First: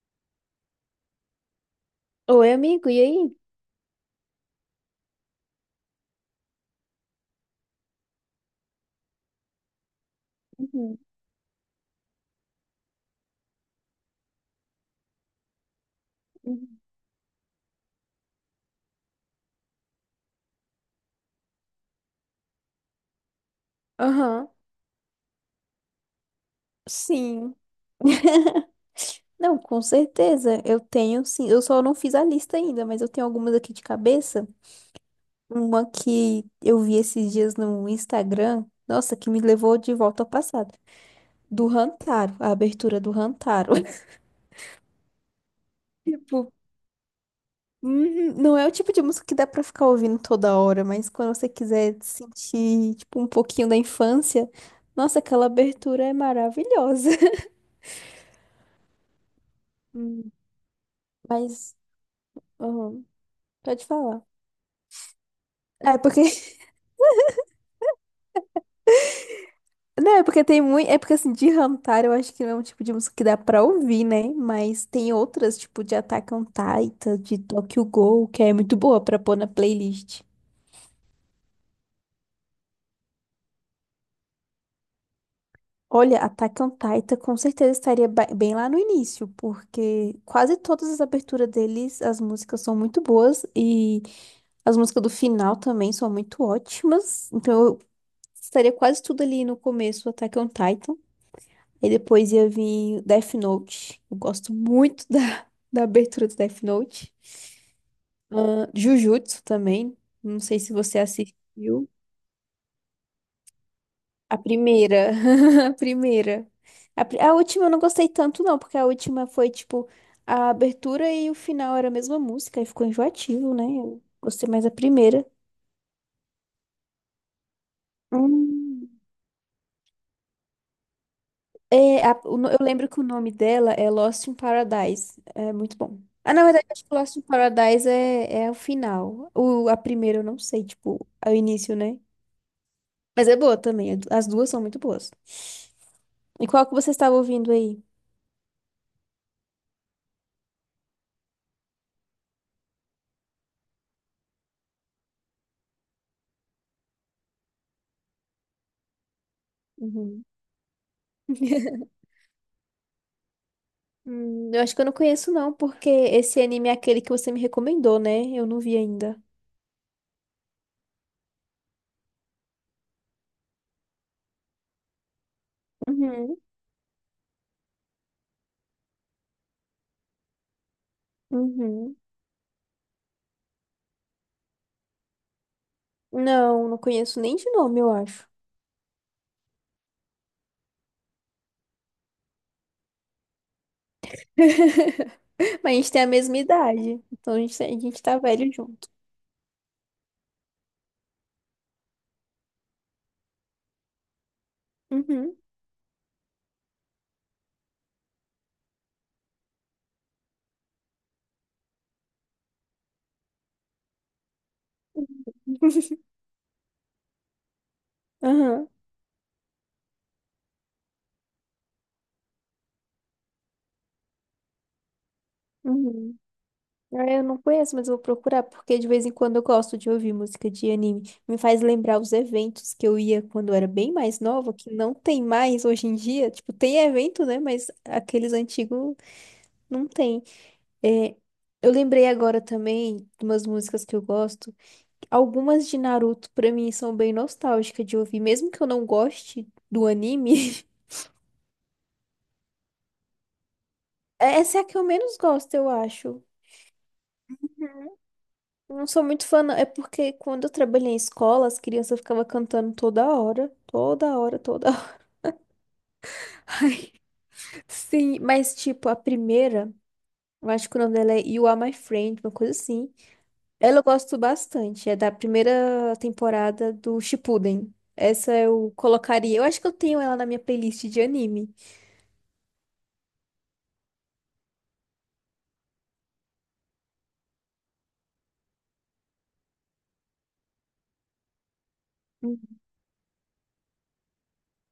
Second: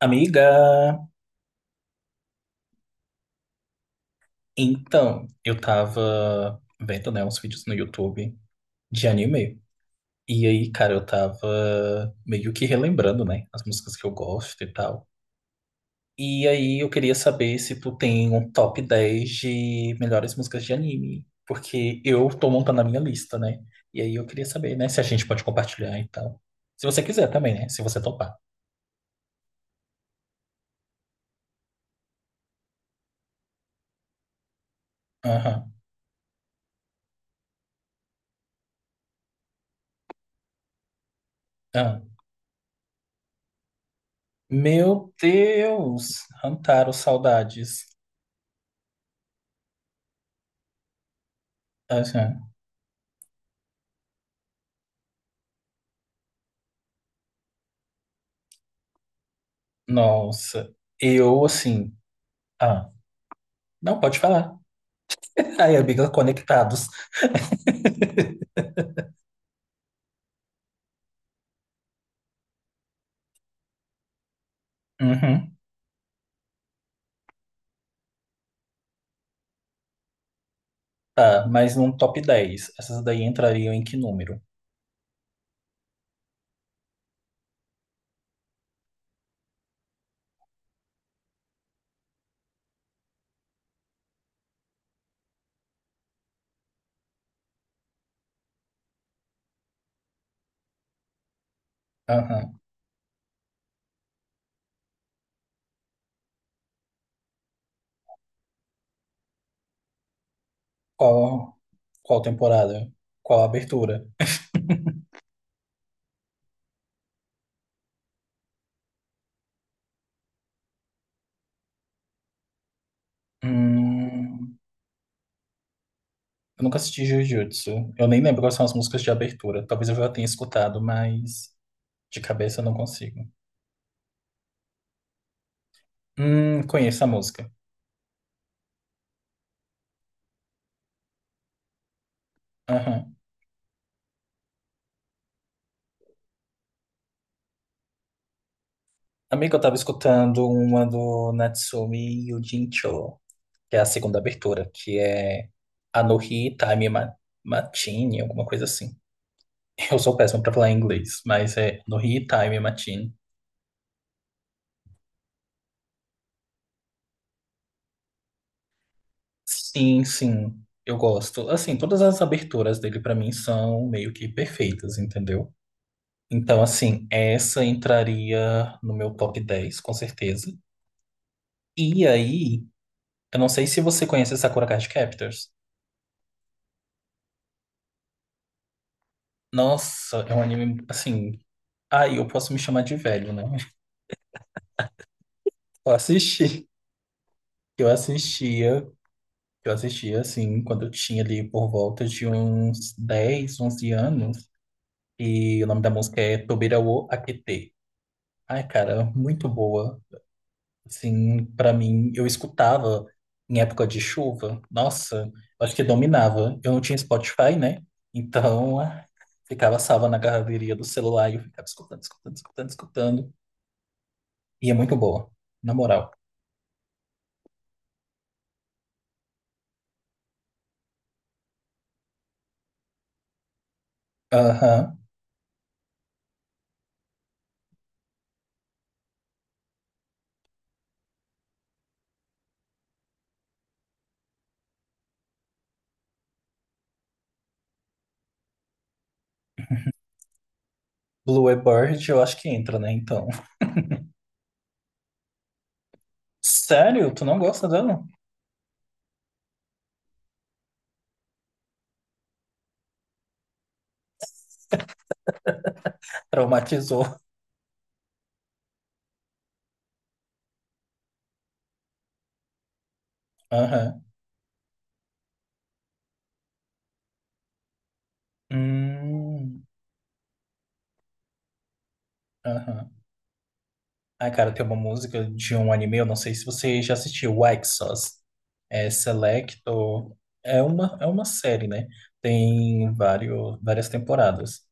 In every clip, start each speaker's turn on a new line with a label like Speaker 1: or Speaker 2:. Speaker 1: Amiga,
Speaker 2: Oi, amigo, e aí?
Speaker 1: então, eu tava vendo, né, uns vídeos no YouTube de anime. E aí, cara,
Speaker 2: Uhum,
Speaker 1: eu tava meio que relembrando, né, as músicas que eu gosto e tal. E
Speaker 2: uhum.
Speaker 1: aí, eu queria saber se tu tem um top 10 de melhores músicas de anime. Porque eu tô montando a minha lista, né? E aí, eu queria
Speaker 2: Aham,
Speaker 1: saber, né, se a gente pode compartilhar e tal. Se você quiser também,
Speaker 2: sim.
Speaker 1: né, se você topar.
Speaker 2: Não, com certeza. Eu tenho, sim. Eu só não fiz a lista ainda, mas eu tenho algumas aqui de cabeça.
Speaker 1: Aham.
Speaker 2: Uma que eu vi esses dias no Instagram. Nossa, que me levou de volta ao passado. Do
Speaker 1: Aham.
Speaker 2: Rantaro, a abertura do Rantaro.
Speaker 1: Meu Deus!
Speaker 2: Tipo,
Speaker 1: Hantaro, saudades.
Speaker 2: uhum, não é o tipo de música que dá pra ficar ouvindo toda hora, mas quando você quiser sentir, tipo, um pouquinho da infância, nossa, aquela abertura é maravilhosa. Hum.
Speaker 1: Nossa, eu
Speaker 2: Mas.
Speaker 1: assim. Ah,
Speaker 2: Aham. Pode
Speaker 1: não, pode
Speaker 2: falar.
Speaker 1: falar. Aí,
Speaker 2: É
Speaker 1: amiga,
Speaker 2: porque.
Speaker 1: conectados.
Speaker 2: Não, é porque tem muito. É porque assim, de Hantar eu acho que não é um tipo de música que dá pra ouvir, né? Mas tem
Speaker 1: Uhum,
Speaker 2: outras, tipo de Attack on Titan, de Tokyo Ghoul, que é muito boa pra pôr na playlist.
Speaker 1: tá, mas num top 10, essas daí entrariam em que número?
Speaker 2: Olha, Attack on Titan com certeza estaria bem lá no início, porque quase todas as aberturas deles, as músicas são muito boas e as músicas do final também são muito ótimas. Então eu estaria quase tudo ali no começo, Attack on Titan. E depois ia
Speaker 1: Aham.
Speaker 2: vir Death Note. Eu gosto muito da abertura do Death Note. Jujutsu também. Não sei se você
Speaker 1: Qual,
Speaker 2: assistiu.
Speaker 1: qual temporada? Qual abertura?
Speaker 2: A primeira. A primeira. A última eu não gostei tanto, não, porque a última foi tipo a abertura e o final era a mesma música, aí ficou enjoativo, né? Eu gostei
Speaker 1: Hum,
Speaker 2: mais da primeira.
Speaker 1: eu nunca assisti Jujutsu. Eu nem lembro quais são as
Speaker 2: Hum.
Speaker 1: músicas de abertura. Talvez eu já tenha escutado, mas
Speaker 2: É,
Speaker 1: de
Speaker 2: a- o no- eu
Speaker 1: cabeça eu não
Speaker 2: lembro que o
Speaker 1: consigo.
Speaker 2: nome dela é Lost in Paradise. É muito bom. Ah, na verdade, acho que
Speaker 1: Conheço a
Speaker 2: Lost in
Speaker 1: música.
Speaker 2: Paradise é o final. A primeira eu não sei, tipo, é o início, né?
Speaker 1: Aham.
Speaker 2: Mas é boa também. As duas são muito boas. E qual que você estava ouvindo aí?
Speaker 1: Amiga, eu tava escutando uma do Natsumi Yugincho, que é a segunda abertura, que é Anohi Time Matine, alguma coisa assim. Eu sou
Speaker 2: Uhum.
Speaker 1: péssimo pra falar em inglês, mas é Anohi Time Matine.
Speaker 2: Eu acho que eu não conheço, não, porque esse anime é aquele que você me recomendou, né? Eu não vi ainda.
Speaker 1: Sim, sim, eu gosto. Assim, todas as aberturas dele pra mim são meio que perfeitas, entendeu?
Speaker 2: Uhum,
Speaker 1: Então, assim, essa entraria no meu top 10 com certeza.
Speaker 2: uhum.
Speaker 1: E aí, eu não sei se você conhece Sakura Card Captors.
Speaker 2: Não, não conheço nem de nome, eu acho.
Speaker 1: Nossa, é um anime, assim... Aí eu posso me chamar de velho, né?
Speaker 2: Mas a
Speaker 1: Eu
Speaker 2: gente tem a mesma
Speaker 1: assisti.
Speaker 2: idade, então a
Speaker 1: Eu
Speaker 2: gente tá velho
Speaker 1: assistia
Speaker 2: junto.
Speaker 1: Eu assistia, assim, quando eu tinha ali por volta de uns 10 11 anos.
Speaker 2: Uhum,
Speaker 1: E o nome da música é Tobira wo Akete. Ai, cara, muito boa. Assim, pra mim, eu escutava em época de chuva. Nossa, acho que dominava. Eu não tinha Spotify, né?
Speaker 2: aham,
Speaker 1: Então, ah, ficava salva na galeria do celular e eu ficava escutando, escutando, escutando, escutando. E é muito boa, na moral.
Speaker 2: uhum. Ah, eu não conheço, mas eu vou procurar, porque de vez em quando eu gosto de ouvir música de anime. Me faz lembrar os eventos que eu ia quando eu era bem mais nova, que não
Speaker 1: Aham.
Speaker 2: tem mais hoje em dia. Tipo, tem evento, né? Mas aqueles antigos não tem. É, eu lembrei agora também de umas músicas que eu gosto. Algumas de Naruto, pra mim, são bem nostálgicas de ouvir, mesmo que eu não goste do anime.
Speaker 1: Bluebird, eu acho que entra, né? Então.
Speaker 2: Essa é a que eu menos gosto, eu acho.
Speaker 1: Sério? Tu não gosta dela?
Speaker 2: Eu não sou muito fã, não. É porque quando eu trabalhei em escola, as crianças ficavam cantando toda hora. Toda hora, toda hora.
Speaker 1: Traumatizou.
Speaker 2: Sim, mas tipo, a primeira, eu acho que o nome dela é You Are My Friend, uma coisa assim. Ela eu
Speaker 1: Aham.
Speaker 2: gosto bastante. É da primeira temporada do Shippuden. Essa eu colocaria. Eu acho
Speaker 1: Hum,
Speaker 2: que eu tenho ela na minha playlist de anime.
Speaker 1: aham. Ai, cara, tem uma música de um anime, eu não sei se você já assistiu, White Sauce. É selecto. É uma série, né?
Speaker 2: Hum,
Speaker 1: Tem várias temporadas.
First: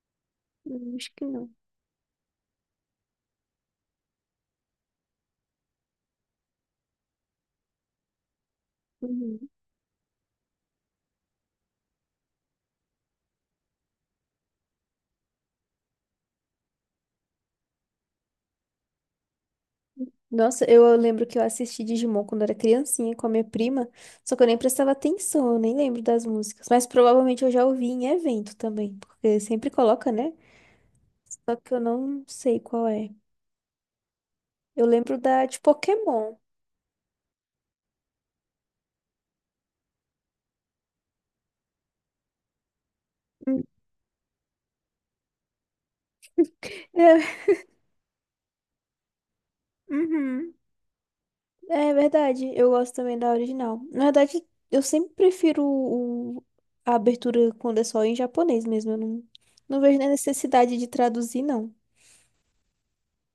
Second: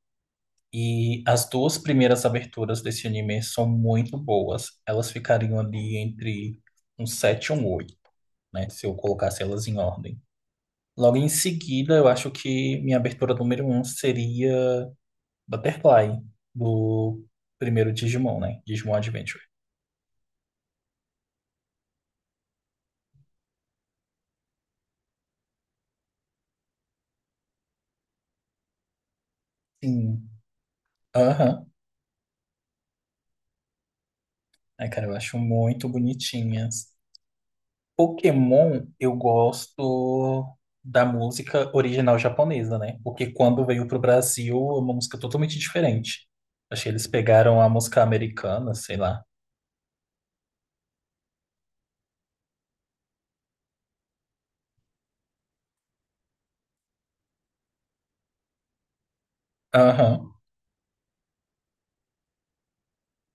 Speaker 2: Acho
Speaker 1: E
Speaker 2: que
Speaker 1: as
Speaker 2: não.
Speaker 1: duas primeiras aberturas desse anime são muito boas. Elas ficariam ali entre um 7 e um 8, né? Se eu colocasse
Speaker 2: Uhum.
Speaker 1: elas em ordem. Logo em seguida, eu acho que minha abertura número um seria Butterfly, do primeiro Digimon, né? Digimon Adventure.
Speaker 2: Nossa, eu lembro que eu assisti Digimon quando era criancinha com a minha prima, só que eu nem prestava atenção, eu nem lembro das músicas. Mas provavelmente eu já ouvi em evento também, porque sempre coloca,
Speaker 1: Sim.
Speaker 2: né? Só
Speaker 1: Aham.
Speaker 2: que eu não sei qual é. Eu
Speaker 1: Ai, cara, eu
Speaker 2: lembro
Speaker 1: acho
Speaker 2: da de
Speaker 1: muito
Speaker 2: Pokémon.
Speaker 1: bonitinhas. Pokémon, eu gosto da música original japonesa, né? Porque quando
Speaker 2: Hum.
Speaker 1: veio pro Brasil, é uma música totalmente diferente. Achei que eles
Speaker 2: É,
Speaker 1: pegaram a música americana, sei lá.
Speaker 2: uhum. É verdade, eu gosto também da original. Na verdade, eu sempre prefiro a abertura quando é só em japonês mesmo. Eu não, não vejo nem
Speaker 1: Aham.
Speaker 2: necessidade de traduzir, não.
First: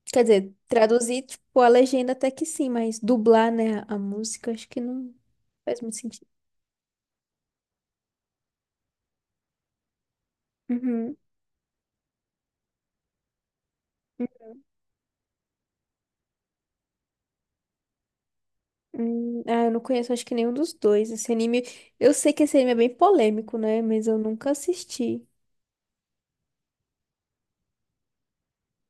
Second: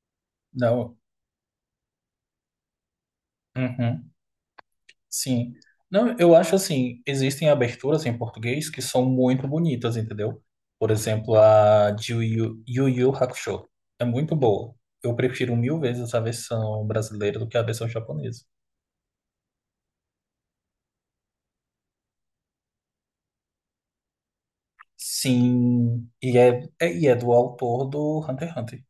Speaker 2: Quer dizer,
Speaker 1: Não.
Speaker 2: traduzir, tipo, a legenda até que sim, mas dublar, né, a
Speaker 1: Uhum.
Speaker 2: música, acho que não
Speaker 1: Sim.
Speaker 2: faz muito
Speaker 1: Não,
Speaker 2: sentido.
Speaker 1: eu acho assim, existem aberturas em português que são muito bonitas, entendeu? Por
Speaker 2: Uhum.
Speaker 1: exemplo, a de Yu Yu Hakusho. É muito boa. Eu prefiro mil vezes a versão brasileira do que a versão japonesa.
Speaker 2: Ah, eu não conheço, acho que nenhum dos dois. Eu sei que esse anime é bem polêmico, né, mas eu nunca assisti.
Speaker 1: Sim, e é do autor do Hunter x Hunter.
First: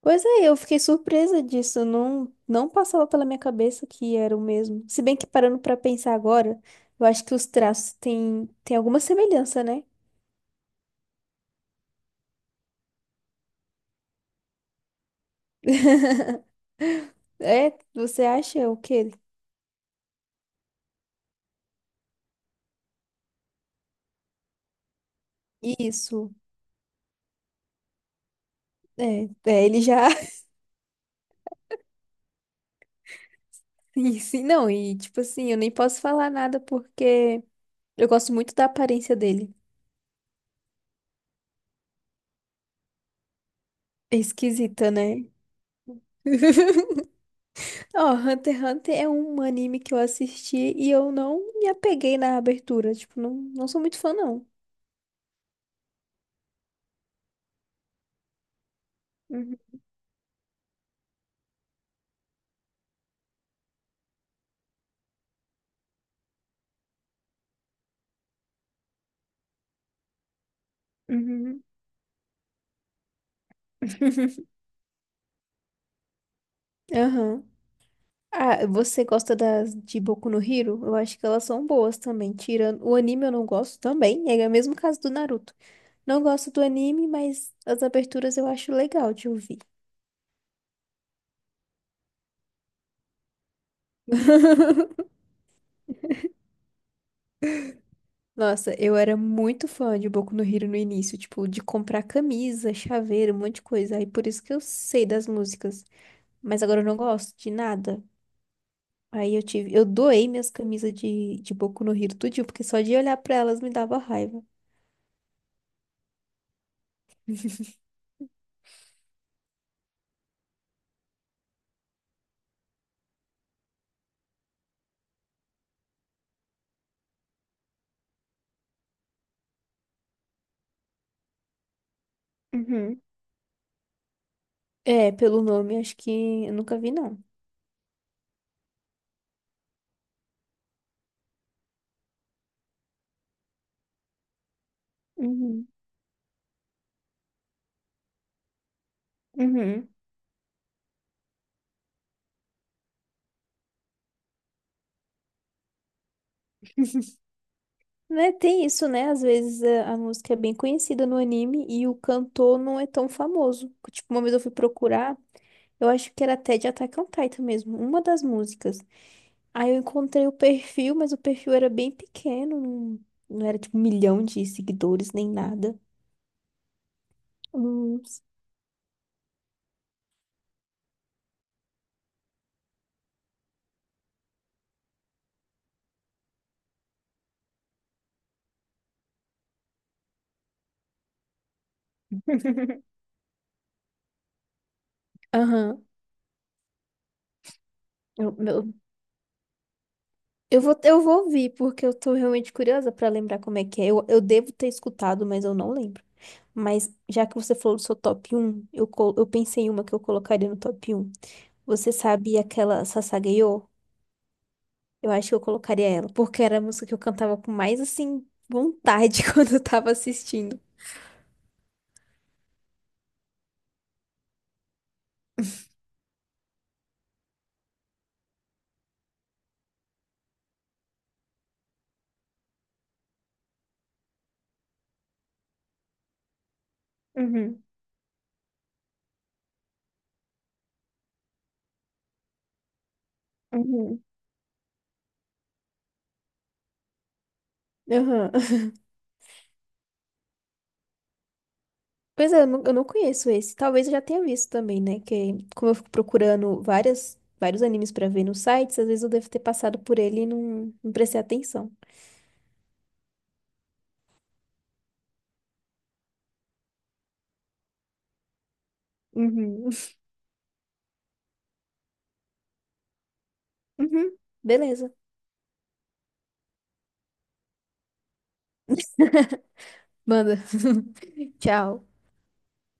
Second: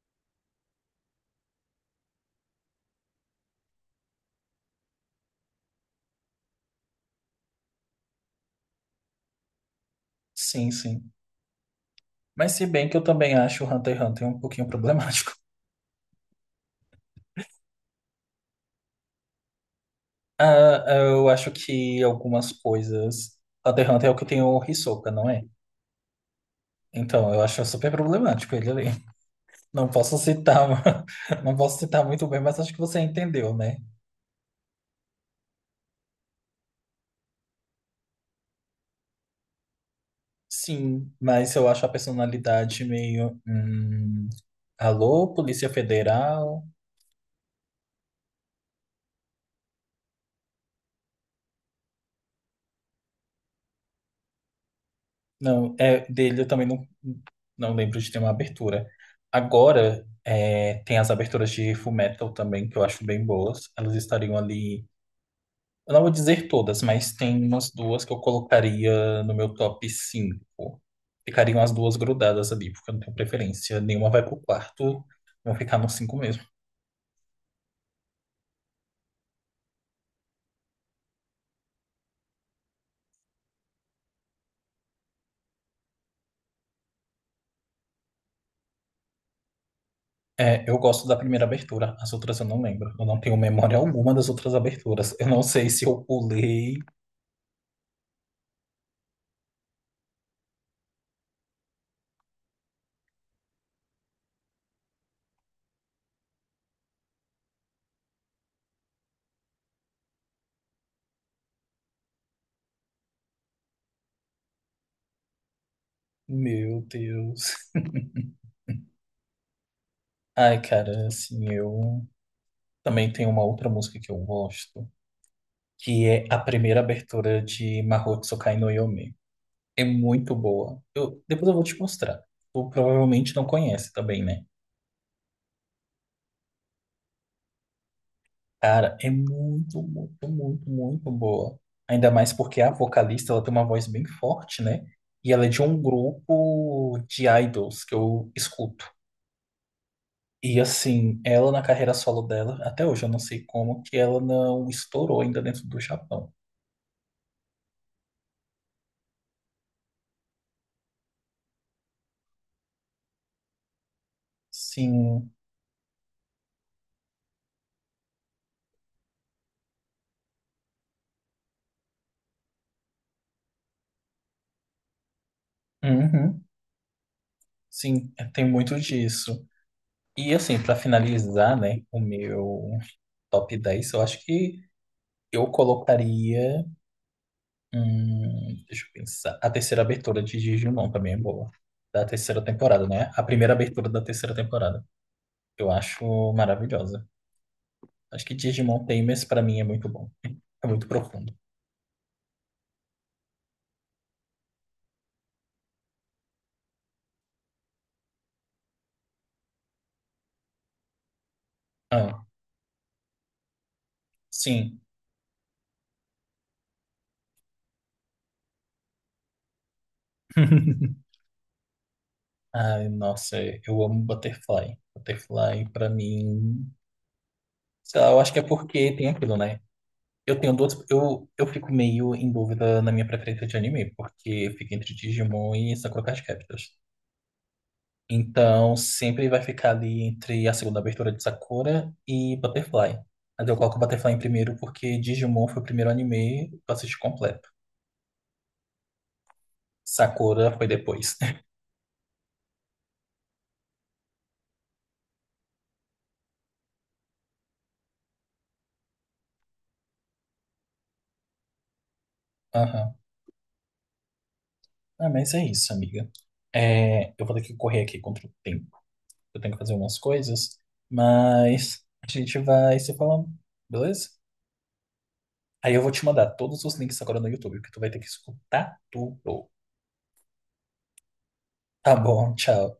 Speaker 2: Pois é, eu fiquei surpresa disso, não, não passava pela minha cabeça que era o mesmo. Se bem que parando pra pensar agora, eu acho que os traços têm alguma semelhança, né?
Speaker 1: Sim, sim. Mas se bem que eu também acho o Hunter x Hunter um pouquinho problemático.
Speaker 2: É, você acha o quê?
Speaker 1: Ah, eu acho que algumas coisas... Hunter x Hunter é o que tem o Hisoka, não é?
Speaker 2: Isso.
Speaker 1: Então, eu acho super problemático ele ali.
Speaker 2: Ele
Speaker 1: Não
Speaker 2: já.
Speaker 1: posso citar, não posso citar muito bem, mas acho que você entendeu, né?
Speaker 2: E sim, não, e tipo assim, eu nem posso falar nada porque eu gosto muito da aparência dele.
Speaker 1: Sim, mas eu acho a personalidade meio.
Speaker 2: É esquisita, né?
Speaker 1: Alô, Polícia Federal?
Speaker 2: Ó, Hunter x Hunter é um anime que eu assisti e eu não me apeguei na abertura. Tipo, não sou muito fã, não.
Speaker 1: Não, é dele eu também não, não lembro de ter uma abertura.
Speaker 2: Uhum.
Speaker 1: Agora, é, tem as aberturas de Fullmetal também, que eu acho bem boas. Elas estariam ali. Eu não vou dizer todas, mas tem umas duas que eu colocaria no meu top 5. Ficariam
Speaker 2: Uhum.
Speaker 1: as duas grudadas ali, porque eu não tenho preferência. Nenhuma vai pro quarto, vão ficar no cinco mesmo.
Speaker 2: Aham. Ah, você gosta das de Boku no Hero? Eu acho que elas são boas também. Tirando o anime, eu não gosto também. É o mesmo caso do Naruto. Não gosto do anime, mas as aberturas eu acho legal de ouvir.
Speaker 1: É, eu gosto da primeira abertura, as outras eu não lembro. Eu não tenho memória alguma das outras aberturas. Eu não sei se eu pulei.
Speaker 2: Nossa, eu era muito fã de Boku no Hero no início, tipo, de comprar camisa, chaveiro, um monte de coisa. Aí por isso que eu sei das músicas. Mas agora eu não gosto de nada. Eu doei minhas camisas de Boku no Hero tudinho, porque só de olhar pra elas me dava raiva.
Speaker 1: Meu Deus. Ai, cara, assim, eu também tenho uma outra música que eu gosto, que é a primeira abertura de Mahou Tsukai no Yome. É muito boa. Eu, depois eu vou te mostrar. Tu
Speaker 2: Uhum.
Speaker 1: provavelmente não conhece também, né?
Speaker 2: É, pelo nome, acho que eu nunca vi, não.
Speaker 1: Cara, é muito, muito, muito, muito boa. Ainda mais porque a vocalista, ela tem uma voz bem forte, né? E ela é de
Speaker 2: Uhum.
Speaker 1: um grupo de idols que eu escuto.
Speaker 2: Uhum.
Speaker 1: E assim, ela na carreira solo dela, até hoje eu não sei como que ela não estourou ainda dentro do Japão.
Speaker 2: Né, tem isso, né? Às vezes a música é bem conhecida no anime e o cantor não é tão famoso. Tipo, uma vez eu fui procurar,
Speaker 1: Sim,
Speaker 2: eu acho que era até de Attack on Titan mesmo, uma das músicas. Aí eu encontrei o perfil, mas o perfil era bem pequeno, não era tipo 1 milhão de seguidores nem nada.
Speaker 1: uhum,
Speaker 2: Hum.
Speaker 1: sim, é, tem muito disso. E assim, pra finalizar, né, o meu top 10, eu acho que eu colocaria. Deixa eu pensar. A terceira abertura de Digimon também é boa. Da terceira temporada, né? A primeira abertura da terceira temporada. Eu
Speaker 2: Aham.
Speaker 1: acho maravilhosa. Acho que
Speaker 2: Eu- meu-
Speaker 1: Digimon Tamers, pra mim, é muito bom. É muito
Speaker 2: Eu vou
Speaker 1: profundo.
Speaker 2: ouvir, porque eu tô realmente curiosa pra lembrar como é que é. Eu devo ter escutado, mas eu não lembro. Mas já que você falou do seu top um, eu pensei em uma que eu colocaria no top um. Você
Speaker 1: Ah,
Speaker 2: sabe aquela Sasagayô?
Speaker 1: sim.
Speaker 2: Eu acho que eu colocaria ela, porque era a música que eu cantava com mais, assim, vontade quando eu tava assistindo.
Speaker 1: Ai, nossa, eu amo Butterfly. Butterfly, pra mim. Sei lá, eu acho que é porque tem aquilo, né? Eu tenho duas. Eu fico meio em dúvida na minha preferência de anime, porque fica entre Digimon e Sakura Card Captors.
Speaker 2: Uhum,
Speaker 1: Então, sempre vai ficar ali entre a segunda abertura de Sakura e Butterfly. Mas eu coloco
Speaker 2: uhum,
Speaker 1: Butterfly em primeiro porque Digimon foi o primeiro anime que eu assisti completo.
Speaker 2: uhum.
Speaker 1: Sakura foi depois.
Speaker 2: Pois é, eu não conheço esse. Talvez eu já tenha visto também, né? Que como eu fico procurando vários animes pra ver nos sites, às vezes eu devo ter passado por ele e não prestei atenção.
Speaker 1: Aham. Ah, mas é isso, amiga. É, eu vou ter que correr aqui contra o tempo. Eu tenho que
Speaker 2: Uhum.
Speaker 1: fazer umas coisas, mas a gente vai se falando, beleza?
Speaker 2: Uhum. Beleza.
Speaker 1: Aí eu vou te mandar todos os links agora no YouTube, porque tu vai ter que escutar tudo.
Speaker 2: Manda. Tchau.
Speaker 1: Tá bom, tchau.